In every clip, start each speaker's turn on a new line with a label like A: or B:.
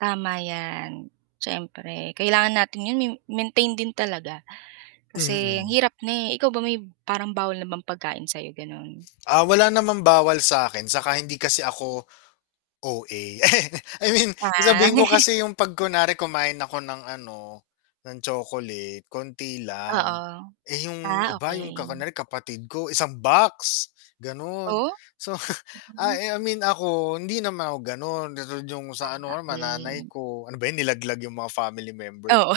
A: Tama yan, siyempre kailangan natin 'yon mi maintain din talaga kasi ang
B: Mm.
A: hirap na eh, ikaw ba may parang bawal na bang pagkain sa'yo, ganon?
B: Ah, wala naman bawal sa'kin saka hindi kasi ako, OA. I mean,
A: Ah.
B: sabihin ko kasi yung 'pag kunwari kumain ako ng ano, ng chocolate konti lang
A: Oo,
B: eh, yung
A: ah,
B: iba yung ka
A: okey.
B: kunyari kapatid ko, isang box, ganon.
A: Oh?
B: So ah, I mean ako hindi naman ako ganon, katulad yung sa ano
A: Tama
B: or ma nanay
A: din.
B: ko. Ano ba yun nilaglag yung mga family members.
A: Oo.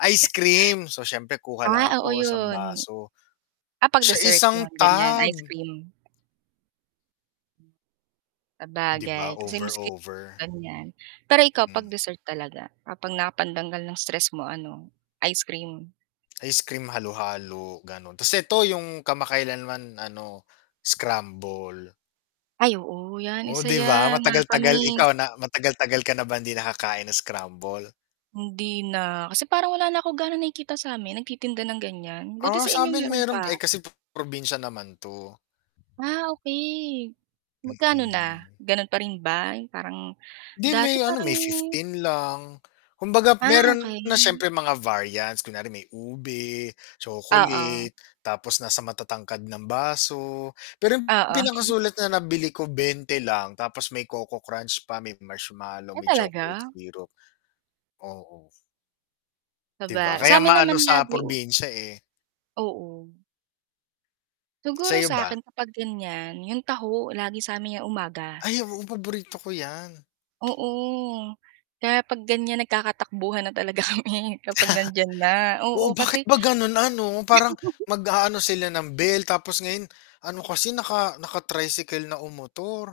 B: Ice cream, so, siyempre kuha lang
A: Ah, oo
B: ako isang
A: yun.
B: baso.
A: Ah, 'pag
B: Siya
A: dessert
B: isang
A: yan ganyan,
B: tub.
A: ice cream.
B: 'Di ba?
A: Sabagay kasi
B: Over,
A: miski
B: over.
A: ganyan, pero ikaw 'pag
B: Mm.
A: dessert talaga, ah, 'pag na pantanggal ng stress mo ano, ice cream?
B: Ice cream halo-halo ganon, tas ito yung kamakailanman ano, scramble.
A: Ay, oo yan,
B: Oh
A: isa
B: 'di ba,
A: yan
B: matagal-tagal,
A: nakakamiss.
B: ikaw na matagal-tagal ka na ba hindi nakakain ng scramble?
A: Hindi na kasi parang wala na akong gaano nakikita sa'min nagtitinda ng ganyan, buti
B: Ah,
A: sa inyo
B: sa'min
A: meron
B: meron eh,
A: pa.
B: kasi po probinsya naman to.
A: Ah ,okay, magkano na?
B: Mm.
A: Ganon pa rin ba yung parang
B: 'Di
A: dati
B: may ano,
A: parang
B: may 15 lang Kumbaga
A: Ah,
B: meron na
A: okay.
B: siyempre mga variants, kunwari may ube,
A: Oo.
B: chocolate, tapos nasa matatangkad ng baso, pero yung
A: Oo.
B: pinakasulit na nabili ko 20 lang tapos may coco crunch pa may marshmallow,
A: Ay,
B: may chocolate
A: talaga?
B: syrup. Oo. Di ba,
A: Saba
B: kaya
A: sa'min naman,
B: maano sa
A: lagiw
B: probinsya eh.
A: Oo.
B: Sa
A: Siguro
B: 'yo ba?
A: sa'kin kapag ganyan yung taho lagi sa'min yang umaga.
B: Ay, oo, paborito ko yan.
A: Oo, kaya 'pag ganyan nagkakatakbuhan na talaga kami kapag nandiyan na
B: Oo,
A: oo,
B: bakit
A: kasi
B: ba ganun ano parang mag-aano sila ng bell tapos ngayon ano kasi naka naka tricycle na um motor.